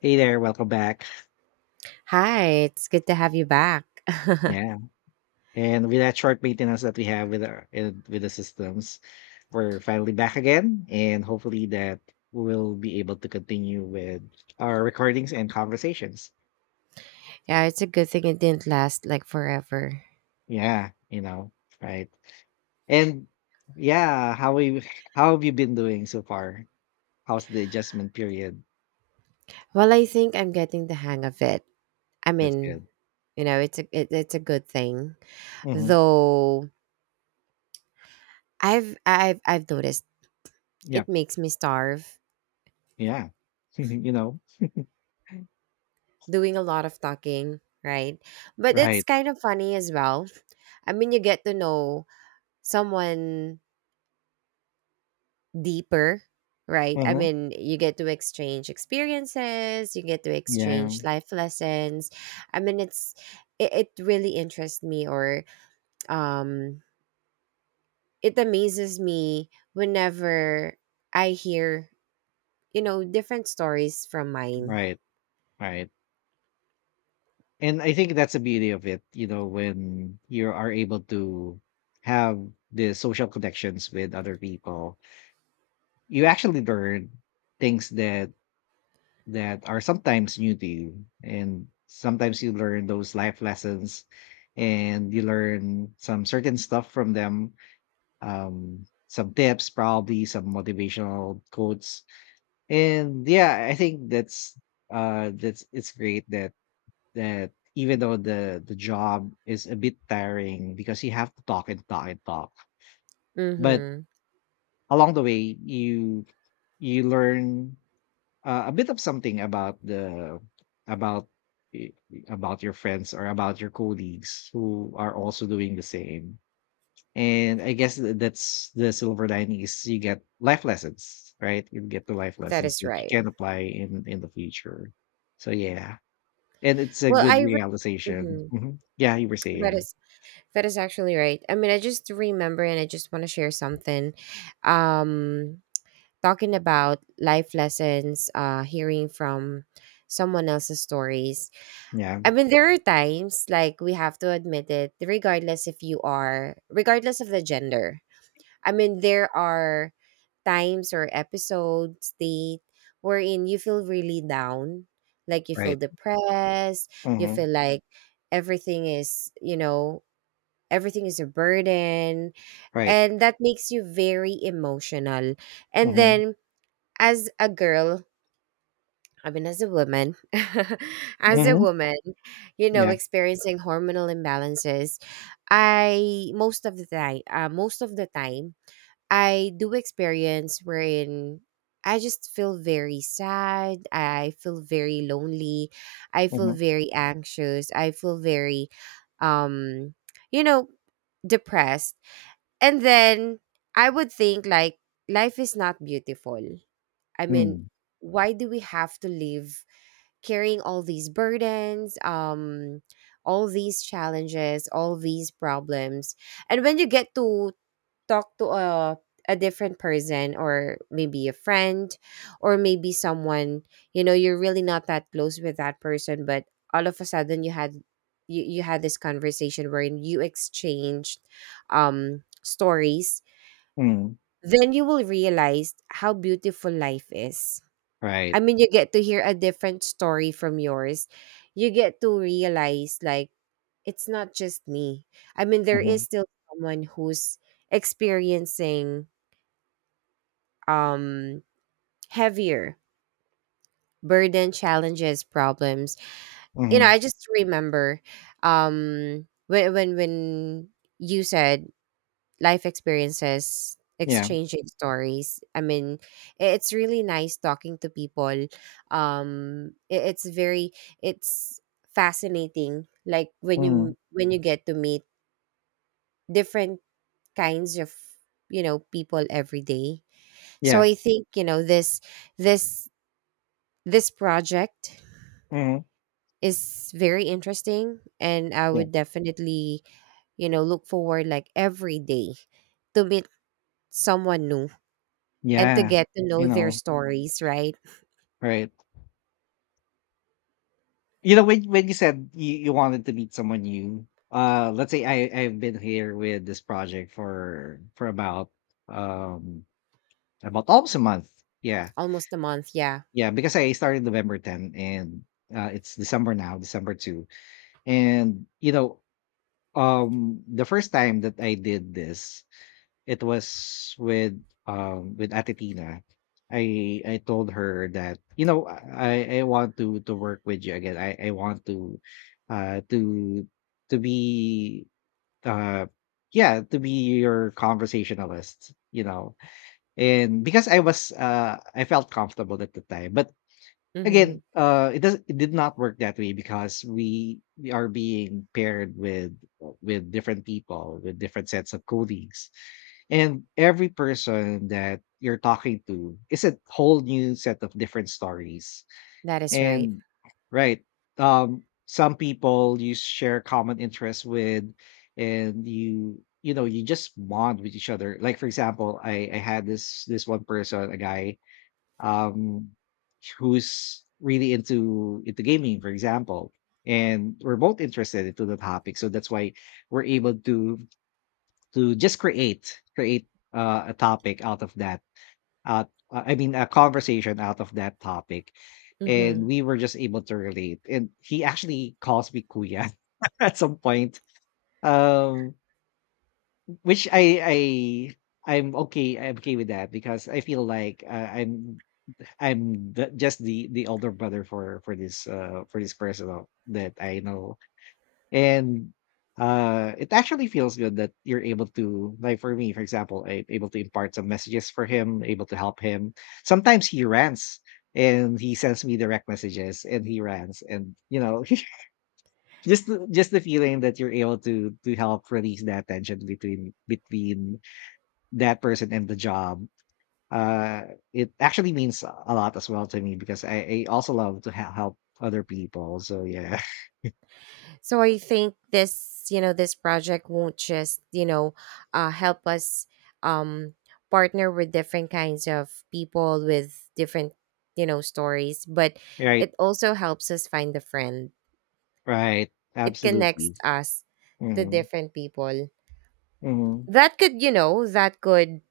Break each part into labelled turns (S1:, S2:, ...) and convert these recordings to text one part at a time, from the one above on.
S1: Hey there, welcome back.
S2: Hi, it's good to have you back.
S1: Yeah, and with that short maintenance that we have with with the systems, we're finally back again, and hopefully that we'll be able to continue with our recordings and conversations.
S2: Yeah, it's a good thing it didn't last like forever.
S1: Yeah, you know, right. And yeah, how have you been doing so far? How's the adjustment period?
S2: Well, I think I'm getting the hang of it. I
S1: That's
S2: mean,
S1: good.
S2: it's a good thing.
S1: Mm-hmm.
S2: Though I've noticed
S1: Yeah,
S2: it makes me starve
S1: yeah, you know,
S2: doing a lot of talking, right? But it's
S1: right.
S2: kind of funny as well. I mean, you get to know someone deeper, right? I
S1: Mm-hmm.
S2: mean, you get to exchange experiences, you get to
S1: Yeah,
S2: exchange life lessons. I mean, it really interests me, or um it amazes me whenever I hear, different stories from mine.
S1: right, right. And I think that's the beauty of it, you know, when you are able to have the social connections with other people, you actually learn things that are sometimes new to you. And sometimes you learn those life lessons and you learn some certain stuff from them. Some tips, probably some motivational quotes. And yeah, I think that's it's great that even though the job is a bit tiring because you have to talk and talk and talk, but
S2: Mhm.
S1: along the way you learn a bit of something about y- about your friends or about your colleagues who are also doing the same. And I guess that's the silver lining is you get life lessons, right? You get the life
S2: That
S1: lessons
S2: is
S1: that you
S2: right.
S1: can apply in the future. So yeah, and it's a
S2: Well,
S1: good realization.
S2: Mhm.
S1: Mhm. Yeah, you were
S2: That
S1: saying.
S2: is that is actually right. I mean, I just remember and I just want to share something. Um Talking about life lessons, hearing from someone else's stories.
S1: Yeah,
S2: I mean, there are times, like, we have to admit it, regardless if you are, regardless of the gender. I mean, there are times or episodes, date, wherein you feel really down, like you feel
S1: right.
S2: depressed, you
S1: Mhm,
S2: feel like everything is, you know, everything is a burden,
S1: right.
S2: and that makes you very emotional. And
S1: Mhm,
S2: then as a girl, I mean as a woman, as a
S1: mhm,
S2: woman,
S1: yeah,
S2: experiencing hormonal imbalances. I most of the time most of the time I do experience wherein I just feel very sad, I feel very lonely, I feel
S1: mhm,
S2: very anxious, I feel very um you know depressed. And then I would think like life is not beautiful. I mean,
S1: mm,
S2: why do we have to live carrying all these burdens, all these challenges, all these problems? And when you get to talk to a different person, or maybe a friend, or maybe someone, you're really not that close with that person, but all of a sudden you had this conversation wherein you exchanged stories.
S1: mm,
S2: Then you will realize how beautiful life is.
S1: right.
S2: I mean, you get to hear a different story from yours. You get to realize, like, it's not just me. I mean, there is
S1: Mhm,
S2: still someone who's experiencing um, heavier burden, challenges, problems.
S1: mhm,
S2: I just remember when you said life experiences,
S1: yeah,
S2: exchanging stories. I mean, it's really nice talking to people. Um, i- it's very it's fascinating. Like
S1: mhm,
S2: when you get to meet different kinds of people every day. So
S1: yeah,
S2: I think, this this project
S1: mhm,
S2: is very interesting, and I
S1: yeah,
S2: would definitely look forward, like every day, to meet someone new and to
S1: yeah,
S2: get to
S1: you
S2: know their
S1: know,
S2: stories, right?
S1: right. You know, when you said you wanted to meet someone new, let's say I've been here with this project for um about almost a month. Yeah,
S2: Almost a month, yeah.
S1: yeah, because I started November 10th, and it's December now, December 2nd. And you know, the first time that I did this, it was with Ate Tina. I told her that you know I want to work with you again. I want uh to to be uh yeah, to be your conversationalist, you know, and because I was I felt comfortable at the time. But
S2: Mm-hmm.
S1: again, it did not work that way because we are being paired with different people, with different sets of colleagues. And every person that you're talking to is a whole new set of different stories.
S2: That is right.
S1: And right, some people you share common interests with, and you know you just bond with each other. Like for example, I had this this one person, a guy um, who's really into gaming, for example, and we're both interested into the topic. So that's why we're able to just create a topic out of that. A conversation out of that topic, and
S2: Mm-hmm.
S1: we were just able to relate. And he actually calls me Kuya at some point, um, which I'm okay. I'm okay with that because I feel like I'm the, just the older brother for this person that I know, and it actually feels good that you're able to, like for me for example, I'm able to impart some messages for him, able to help him. Sometimes he rants and he sends me direct messages and he rants, and you know just the feeling that you're able to help release that tension between between that person and the job. uh it actually means a lot as well to me because I also love to help other people, so yeah.
S2: So I think this project won't just, help us um, partner with different kinds of people with different, stories, but
S1: Right,
S2: it also helps us find a friend.
S1: right.
S2: It connects
S1: Absolutely.
S2: us to
S1: Hmm.
S2: different people.
S1: Hmm.
S2: That could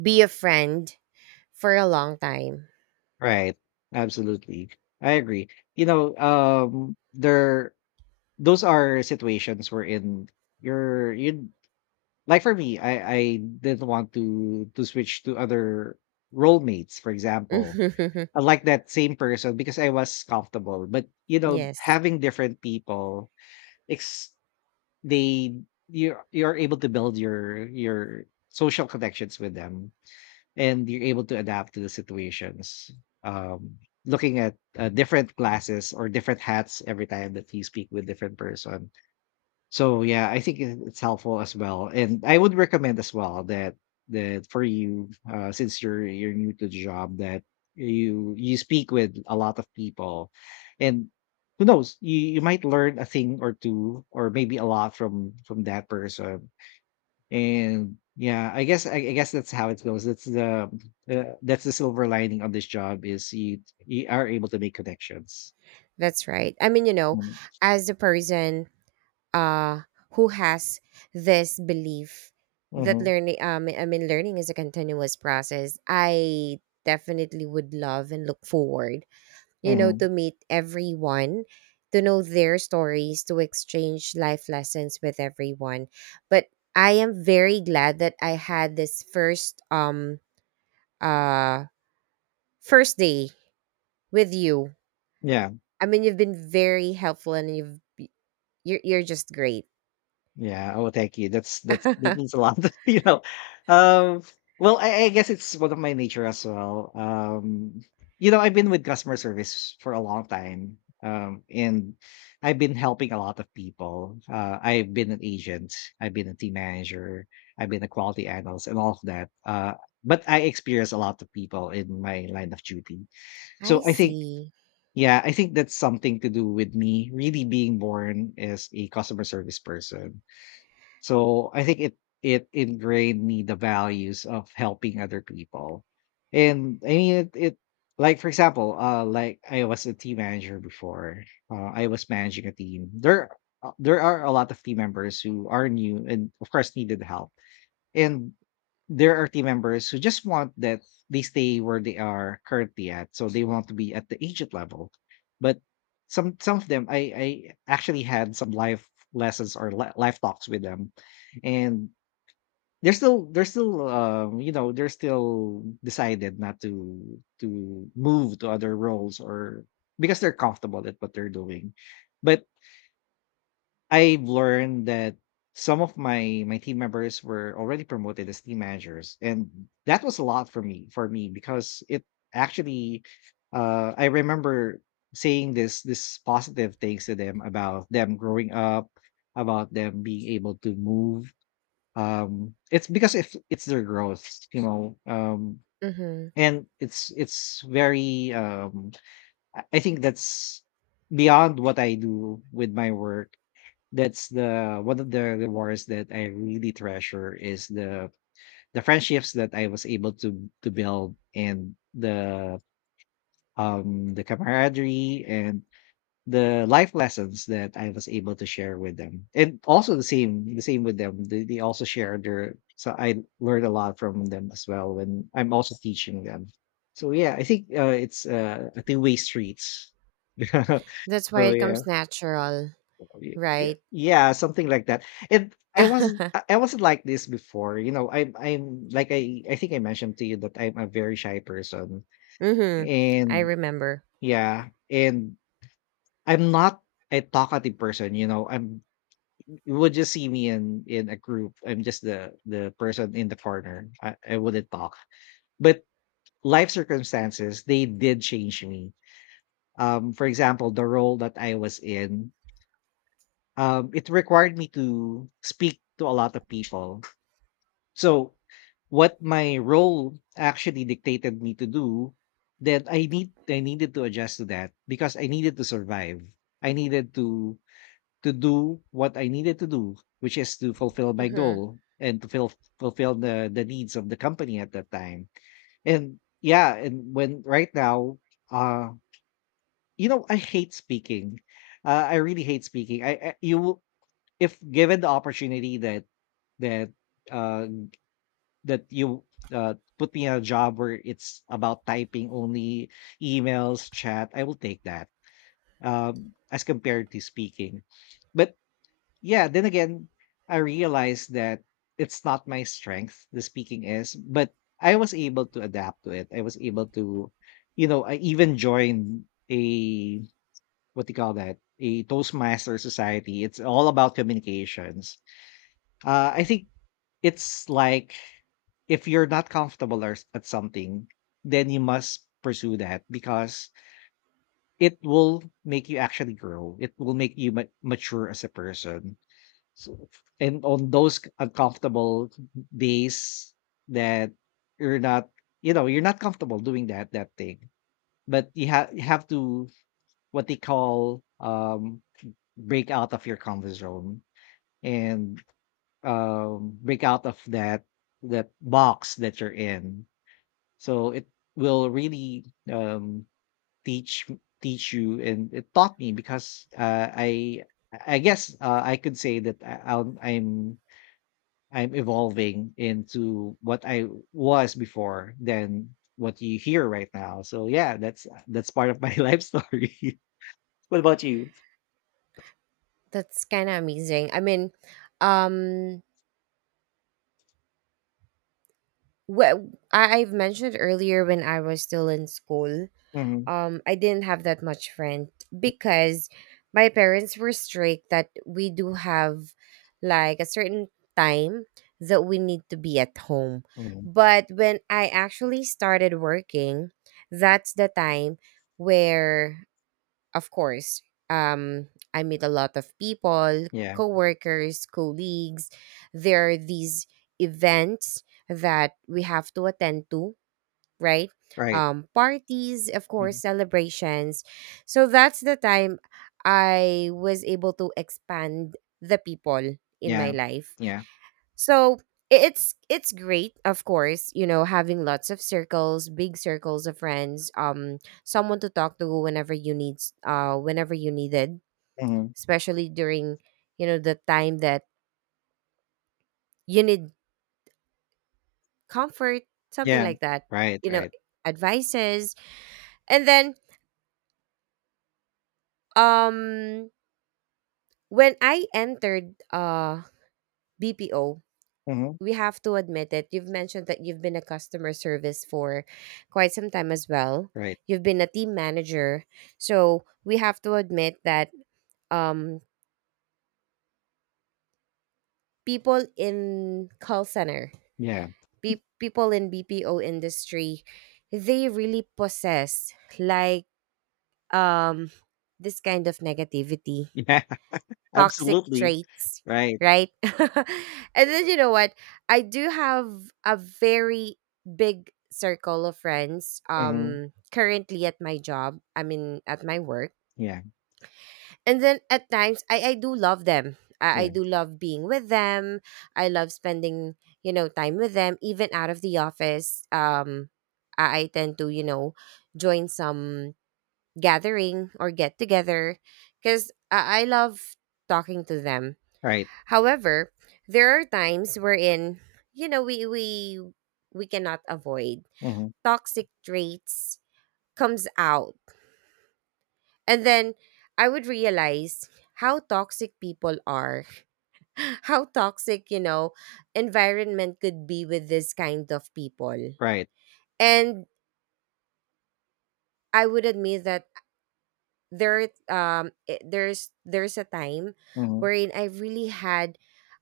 S2: be a friend for a long time.
S1: Right. Absolutely. I agree. You know, there, those are situations where in you're you, like for me, I didn't want to switch to other role mates for example. I like that same person because I was comfortable, but you know,
S2: Yes.
S1: having different people, it's they, you're able to build your social connections with them, and you're able to adapt to the situations. Um, looking at different glasses or different hats every time that you speak with different person. So, yeah, I think it it's helpful as well, and I would recommend as well that that for you, since you're new to the job, that you speak with a lot of people, and who knows, you might learn a thing or two, or maybe a lot from that person. And yeah, I guess that's how it goes. That's the silver lining on this job is you you are able to make connections.
S2: That's right. I mean,
S1: Mm-hmm.
S2: as a person, uh who has this belief that
S1: Mm-hmm.
S2: learning, I mean learning, is a continuous process, I definitely would love and look forward,
S1: Mm-hmm.
S2: to meet everyone, to know their stories, to exchange life lessons with everyone. But I am very glad that I had this uh first day with you.
S1: Yeah.
S2: I mean, you've been very helpful and you're just great.
S1: Yeah. Oh, thank you. That's that
S2: I
S1: means a lot, you know. Um, well, I guess it's one of my nature as well. You know, I've been with customer service for a long time, and I've been helping a lot of people. I've been an agent, I've been a team manager, I've been a quality analyst, and all of that. But I experience a lot of people in my line of duty. So I think,
S2: see.
S1: yeah, I think that's something to do with me really being born as a customer service person, so I think it ingrained me the values of helping other people. And I mean it, it like for example, uh, like I was a team manager before. I was managing a team. There are a lot of team members who are new and of course needed help. And there are team members who just want that they stay where they are currently at, so they want to be at the agent level, but some of them I actually had some life lessons or life talks with them, and they're still you know, they're still decided not to to move to other roles, or because they're comfortable at what they're doing. But I've learned that some of my my team members were already promoted as team managers, and that was a lot for me because it actually I remember saying this this positive things to them about them growing up, about them being able to move. It's because if it's their growth, you know,
S2: Hmm.
S1: and it's very I think that's beyond what I do with my work, that's the one of the rewards that I really treasure is the friendships that I was able to build and the camaraderie and the life lessons that I was able to share with them. And also the same with them. They also share their, so I learned a lot from them as well when I'm also teaching them. So yeah, I think it's a two-way streets. So
S2: That's why it
S1: yeah.
S2: comes natural, right?
S1: Yeah, something like that, and I wasn't like this before. You know, I'm like I think I mentioned to you that I'm a very shy person,
S2: Hmm. I
S1: and
S2: remember.
S1: yeah, and I'm not a talkative person, you know. I'm You would just see me in a group, I'm just the person in the corner. I wouldn't talk, but life circumstances they did change me. Um, for example, the role that I was in, um, it required me to speak to a lot of people. So, what my role actually dictated me to do, that I needed to adjust to that because I needed to survive. I needed to do what I needed to do, which is to fulfill my
S2: Hmm.
S1: goal and fulfill the needs of the company at that time. And yeah, and when right now, uh, you know, I hate speaking. I really hate speaking. If given the opportunity that that uh that you put me in a job where it's about typing only emails, chat, I will take that, as compared to speaking. But yeah, then again, I realized that it's not my strength, the speaking is, but I was able to adapt to it. I was able to, you know, I even joined a, what do you call that? A Toastmaster society. It's all about communications. I think it's like if you're not comfortable or at something, then you must pursue that because it will make you actually grow. It will make you mature as a person. So, and on those uncomfortable days that you're not, you're not comfortable doing that thing, but you have to what they call break out of your comfort zone and break out of that box that you're in. So it will really um, teach teach you, and it taught me because I guess I could say that I'm evolving into what I was before than what you hear right now. So yeah, that's part of my life story. What about you?
S2: That's kind of amazing. I mean, um, wh- I've mentioned earlier when I was still in school.
S1: Hmm.
S2: I didn't have that much friend because my parents were strict that we do have, like, a certain time that we need to be at home.
S1: Hmm.
S2: But when I actually started working, that's the time where, of course, um I meet a lot of people,
S1: Yeah.
S2: coworkers, colleagues. There are these events that we have to attend to, right?
S1: Right.
S2: Parties, of
S1: Mhm.
S2: course, celebrations. So that's the time I was able to expand the people in my
S1: Yeah.
S2: life.
S1: Yeah.
S2: So it's great, of course, having lots of circles, big circles of friends, someone to talk to whenever you needed,
S1: Hmm.
S2: especially during the time that you need comfort, something
S1: Yeah.
S2: like that,
S1: Right.
S2: you know,
S1: Right.
S2: advices. And then um when I entered BPO,
S1: Hmm.
S2: we have to admit it. You've mentioned that you've been a customer service for quite some time as well.
S1: Right.
S2: You've been a team manager. So we have to admit that um people in call center,
S1: Yeah.
S2: people in BPO industry, they really possess, like, um this kind of negativity,
S1: Yeah.
S2: toxic
S1: Absolutely.
S2: traits,
S1: Right.
S2: right? And then you know what? I do have a very big circle of friends,
S1: Mhm.
S2: currently at my job. I mean, at my work.
S1: Yeah,
S2: And then at times, I do love them. I
S1: yeah.
S2: do love being with them. I love spending time with them, even out of the office. I tend to join some gathering or get together, because I love talking to them.
S1: Right.
S2: However, there are times wherein you know we we we cannot avoid
S1: Mhm.
S2: toxic traits comes out. And then I would realize how toxic people are. How toxic environment could be with this kind of people.
S1: Right.
S2: And I would admit that there's a time
S1: Mhm.
S2: wherein I really had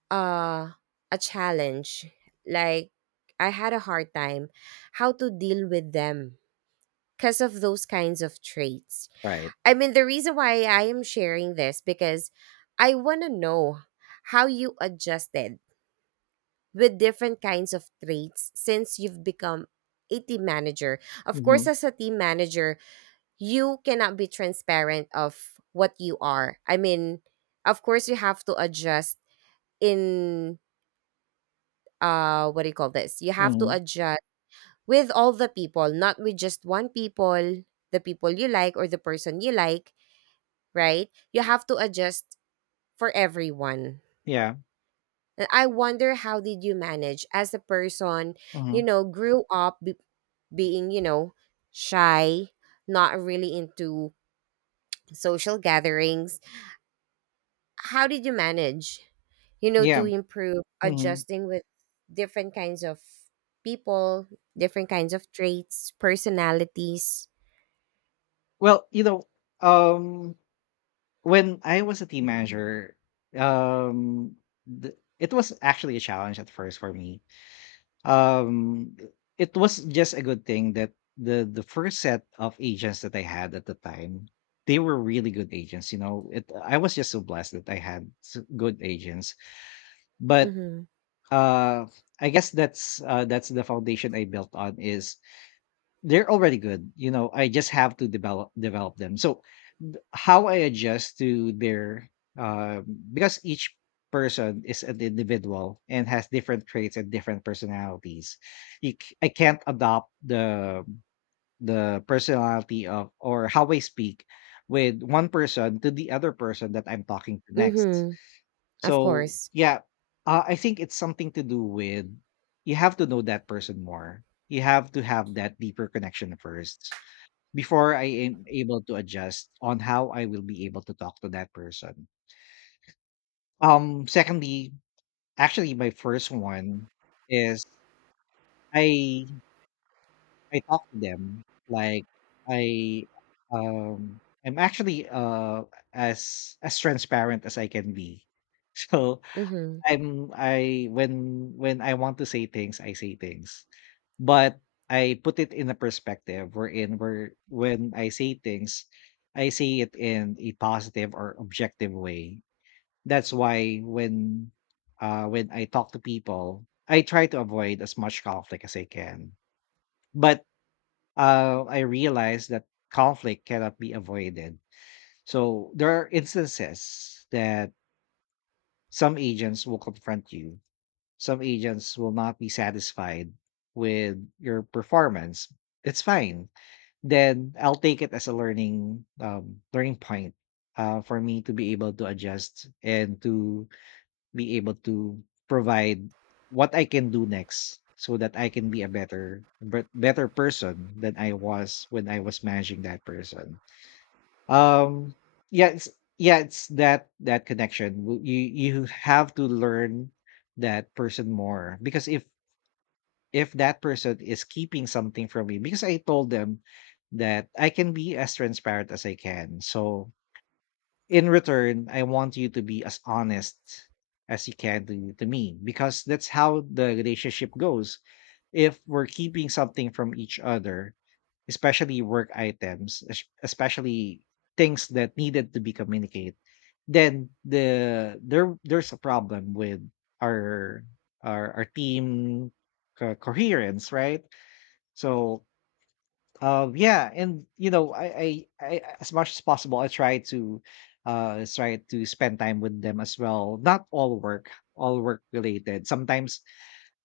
S2: uh a challenge, like, I had a hard time how to deal with them because of those kinds of traits.
S1: Right.
S2: I mean, the reason why I am sharing this, because I want to know how you adjusted with different kinds of traits since you've become a team manager. Of course,
S1: Mhm.
S2: as a team manager, you cannot be transparent of what you are. I mean, of course you have to adjust in, what do you call this, you have to
S1: Mhm.
S2: adjust with all the people, not with just one people, the people you like or the person you like, right? You have to adjust for everyone.
S1: Yeah.
S2: And I wonder, how did you manage as a person,
S1: Mhm.
S2: grew up being, shy, not really into social gatherings? How did you manage, to
S1: Yeah.
S2: improve
S1: Mhm.
S2: adjusting with different kinds of people, different kinds of traits, personalities?
S1: Well, um when I was a team manager, um it was actually a challenge at first for me. Um it was just a good thing that the first set of agents that I had at the time, they were really good agents. It I was just so blessed that I had good agents. But
S2: Mm-hmm.
S1: uh I guess that's the foundation I built on is they're already good. I just have to develop them. So how I adjust to their, um because each person is an individual and has different traits and different personalities. I can't adopt the personality of or how I speak with one person to the other person that I'm talking to next.
S2: Mm-hmm. Of
S1: So,
S2: course.
S1: yeah, I think it's something to do with you have to know that person more. You have to have that deeper connection first before I am able to adjust on how I will be able to talk to that person. Secondly, actually, my first one is I I talk to them like I um I'm actually as transparent as I can be. So
S2: Mm-hmm.
S1: I'm I when I want to say things, I say things. But I put it in a perspective wherein where when I say things, I say it in a positive or objective way. That's why when I talk to people, I try to avoid as much conflict as I can. But I realize that conflict cannot be avoided. So there are instances that some agents will confront you, some agents will not be satisfied with your performance. It's fine. Then I'll take it as a learning point, for me to be able to adjust and to be able to provide what I can do next so that I can be a better better person than I was when I was managing that person. um yeah, it's that that connection. You have to learn that person more, because if that person is keeping something from me, because I told them that I can be as transparent as I can. So in return, I want you to be as honest as you can to me, because that's how the relationship goes. If we're keeping something from each other, especially work items, especially things that needed to be communicated, then there's a problem with our our team coherence, right? So yeah, I as much as possible, I try to, try to spend time with them as well. Not all work, all work related. Sometimes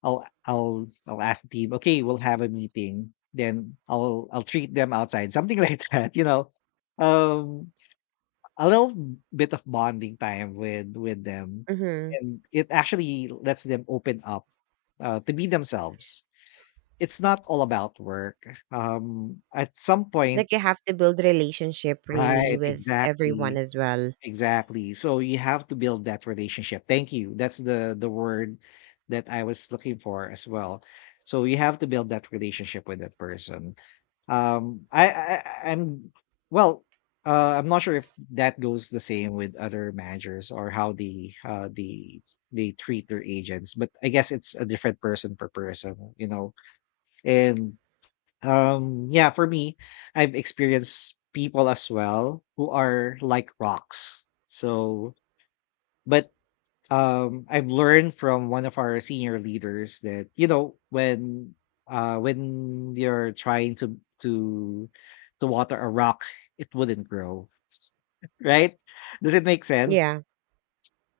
S1: I'll ask the team, "Okay, we'll have a meeting." Then I'll treat them outside, something like that, you know? Um, a little bit of bonding time with them,
S2: Mm-hmm.
S1: and it actually lets them open up, to be themselves. It's not all about work. At some point.
S2: Like, you have to build relationship really
S1: Right,
S2: with everyone
S1: exactly.
S2: as well.
S1: Exactly. So you have to build that relationship. Thank you. That's the word that I was looking for as well. So you have to build that relationship with that person. Um, I, I I am well. I'm not sure if that goes the same with other managers or how they treat their agents, but I guess it's a different person per person. And yeah, for me, I've experienced people as well who are like rocks. So, but I've learned from one of our senior leaders that when you're trying to water a rock, it wouldn't grow. Right? Does it make sense?
S2: Yeah.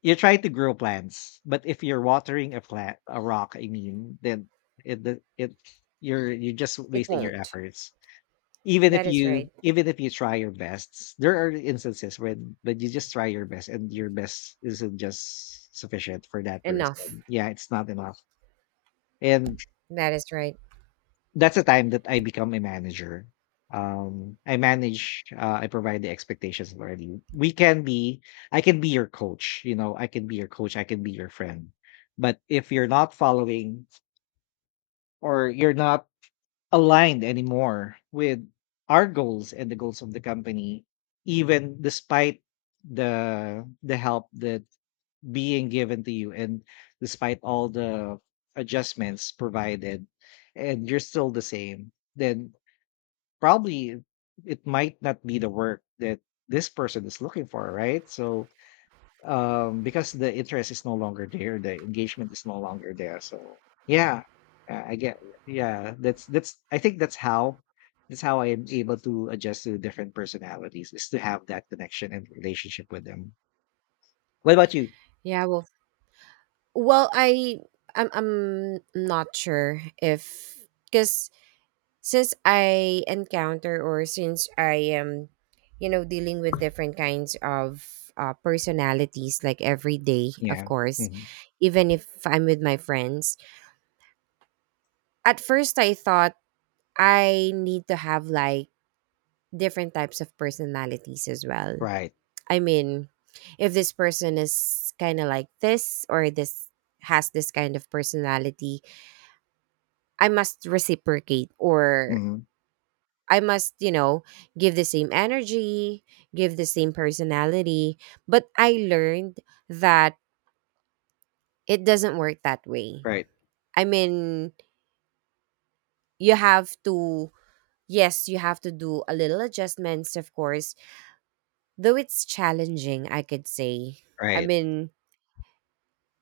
S1: You're trying to grow plants, but if you're watering a plant, a rock, I mean, then it you're just
S2: It
S1: wasting your
S2: won't.
S1: efforts.
S2: That is right.
S1: Even if you try your best, there are instances when you just try your best and your best isn't just sufficient for that
S2: Enough.
S1: person. Yeah, it's not enough. And
S2: That is right.
S1: that's the time that I become a manager. I provide the expectations already. I can be your coach, I can be your friend. But if you're not following, or you're not aligned anymore with our goals and the goals of the company, even despite the help that being given to you, and despite all the adjustments provided, and you're still the same, then probably it might not be the work that this person is looking for, right? So because the interest is no longer there, the engagement is no longer there. So yeah. I get Yeah, that's I think that's how I am able to adjust to different personalities, is to have that connection and relationship with them. What about you?
S2: Yeah. Well, I'm not sure if, because since I encounter, or since I am, dealing with different kinds of personalities, like, every day, of
S1: Yeah.
S2: course,
S1: Hmm.
S2: even if I'm with my friends. At first, I thought I need to have, like, different types of personalities as well.
S1: Right.
S2: I mean, if this person is kind of like this, or this has this kind of personality, I must reciprocate, or
S1: Hmm.
S2: I must, give the same energy, give the same personality. But I learned that it doesn't work that way.
S1: Right.
S2: I mean, you have to, yes, you have to do a little adjustments, of course, though it's challenging, I could say. I
S1: Right.
S2: mean,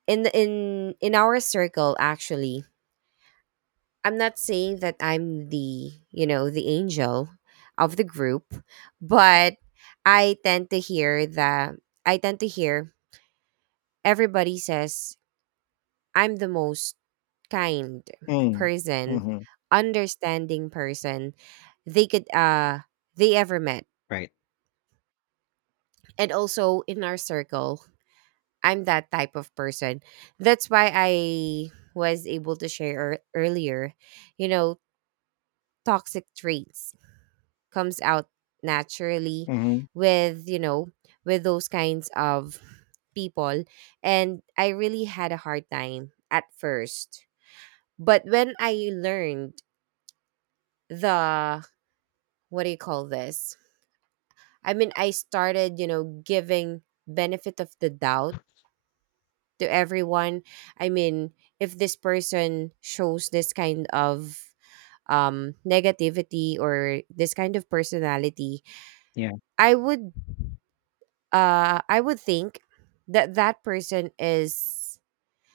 S2: in the- in our circle actually, I'm not saying that I'm the angel of the group, but I tend to hear that I tend to hear everybody says I'm the most kind
S1: Mm.
S2: person,
S1: Hmm.
S2: understanding person they could uh they ever met.
S1: Right.
S2: And also in our circle, I'm that type of person. That's why I was able to share earlier, you know, toxic traits comes out naturally
S1: Hmm.
S2: with, you know, with those kinds of people, and I really had a hard time at first. But when I learned the, what do you call this, I mean, I started, giving benefit of the doubt to everyone. I mean, if this person shows this kind of negativity, or this kind of personality,
S1: Yeah.
S2: I would I would think that that person is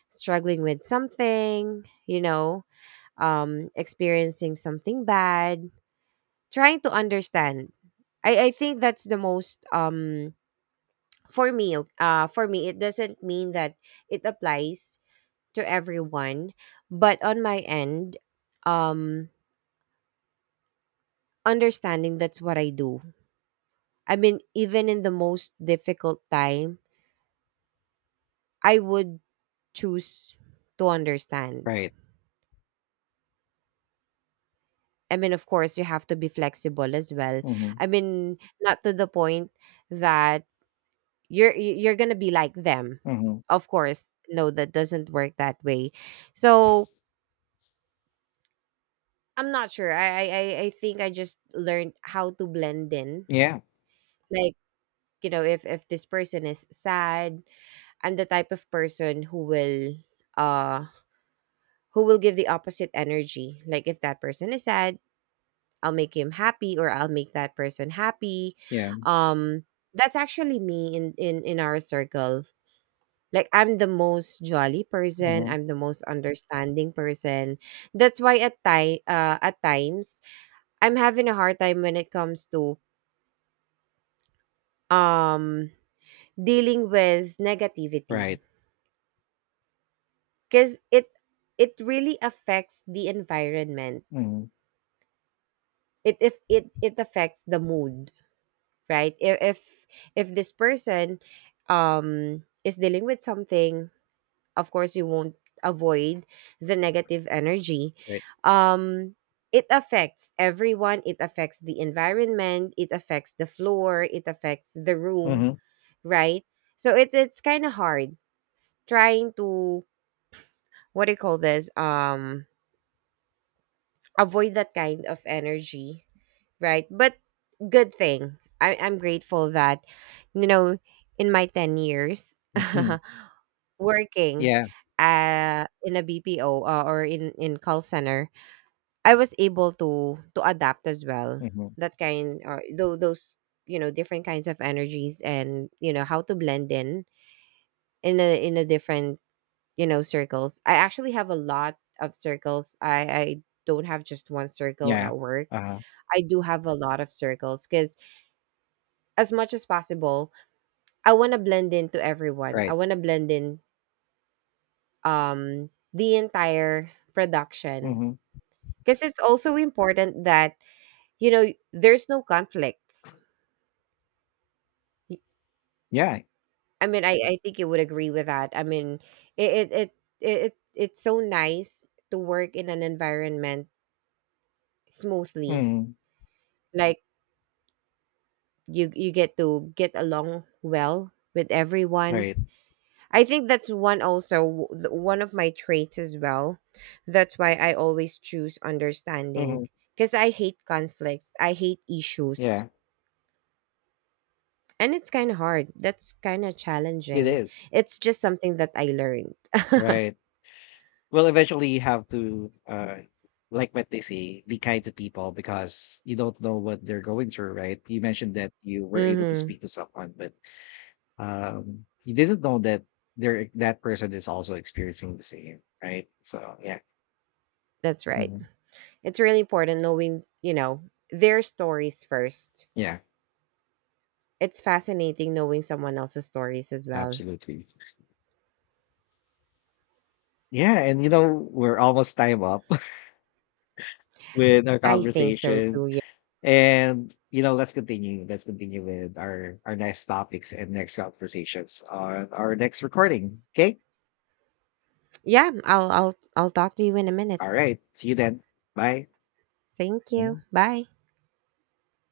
S2: struggling with something, experiencing something bad, trying to understand. I think that's the most, for me it doesn't mean that it applies to everyone, but on my end, um understanding, that's what I do. I mean, even in the most difficult time, I would choose to understand.
S1: Right.
S2: I mean, of course you have to be flexible as well.
S1: Hmm.
S2: I mean, not to the point that you're you're gonna be like them.
S1: Hmm.
S2: Of course, no, that doesn't work that way. So I'm not sure, I think I just learned how to blend in.
S1: Yeah.
S2: Like, if this person is sad, I'm the type of person who will, uh who will give the opposite energy, like, if that person is sad, I'll make him happy, or I'll make that person happy.
S1: Yeah.
S2: um that's actually me in our circle. Like, I'm the most jolly person,
S1: Hmm.
S2: I'm the most understanding person. That's why at times I'm having a hard time when it comes to um dealing with
S1: Right.
S2: negativity, because it really affects the environment.
S1: Hmm.
S2: It if it it affects the mood, right? If this person um is dealing with something, of course you won't avoid the negative energy.
S1: Right.
S2: Um it affects everyone, it affects the environment, it affects the floor, it affects the room,
S1: Hmm.
S2: right? So it's kind of hard trying to, what do you call this, avoid that kind of energy, right? But good thing, I'm grateful that, you know in my 10 years
S1: Hmm.
S2: working,
S1: Yeah.
S2: in a BPO, or in call center, I was able to adapt as well.
S1: Hmm.
S2: That kind, or those, different kinds of energies, and you know how to blend in in a different, circles. I actually have a lot of circles. I don't have just one circle
S1: Yeah.
S2: at work.
S1: Uh-huh.
S2: I do have a lot of circles because, as much as possible, I want to blend into everyone. I
S1: Right.
S2: want to blend in um the entire production,
S1: Mhm.
S2: because it's also important that there's no conflicts. Y
S1: Yeah.
S2: I mean, I think you would agree with that. I mean, it it it it's so nice to work in an environment smoothly.
S1: Mm.
S2: Like, you get to get along well with everyone.
S1: Right.
S2: I think that's one also, one of my traits as well. That's why I always choose understanding,
S1: Mhm.
S2: because I hate conflicts. I hate issues.
S1: Yeah.
S2: And it's kind of hard. That's kind of
S1: It
S2: challenging.
S1: is.
S2: It's just something that I learned.
S1: Right. Well, eventually you have to, like what they say, be kind to people because you don't know what they're going through, right? You mentioned that you were able to
S2: Mhm.
S1: speak to someone, but you didn't know that there that person is also experiencing the same, right? So yeah.
S2: That's right.
S1: Mhm.
S2: It's really important knowing, their stories first.
S1: Yeah,
S2: It's fascinating knowing someone else's stories as well.
S1: absolutely. Yeah, and we're almost time up with our
S2: I think so
S1: conversation.
S2: too. Yeah.
S1: And, let's continue. Let's continue with our next topics and next conversations on our next recording. Okay?
S2: Yeah, I'll talk to you in a minute.
S1: All right. See you then. Bye.
S2: Thank you.
S1: Mhm.
S2: Bye.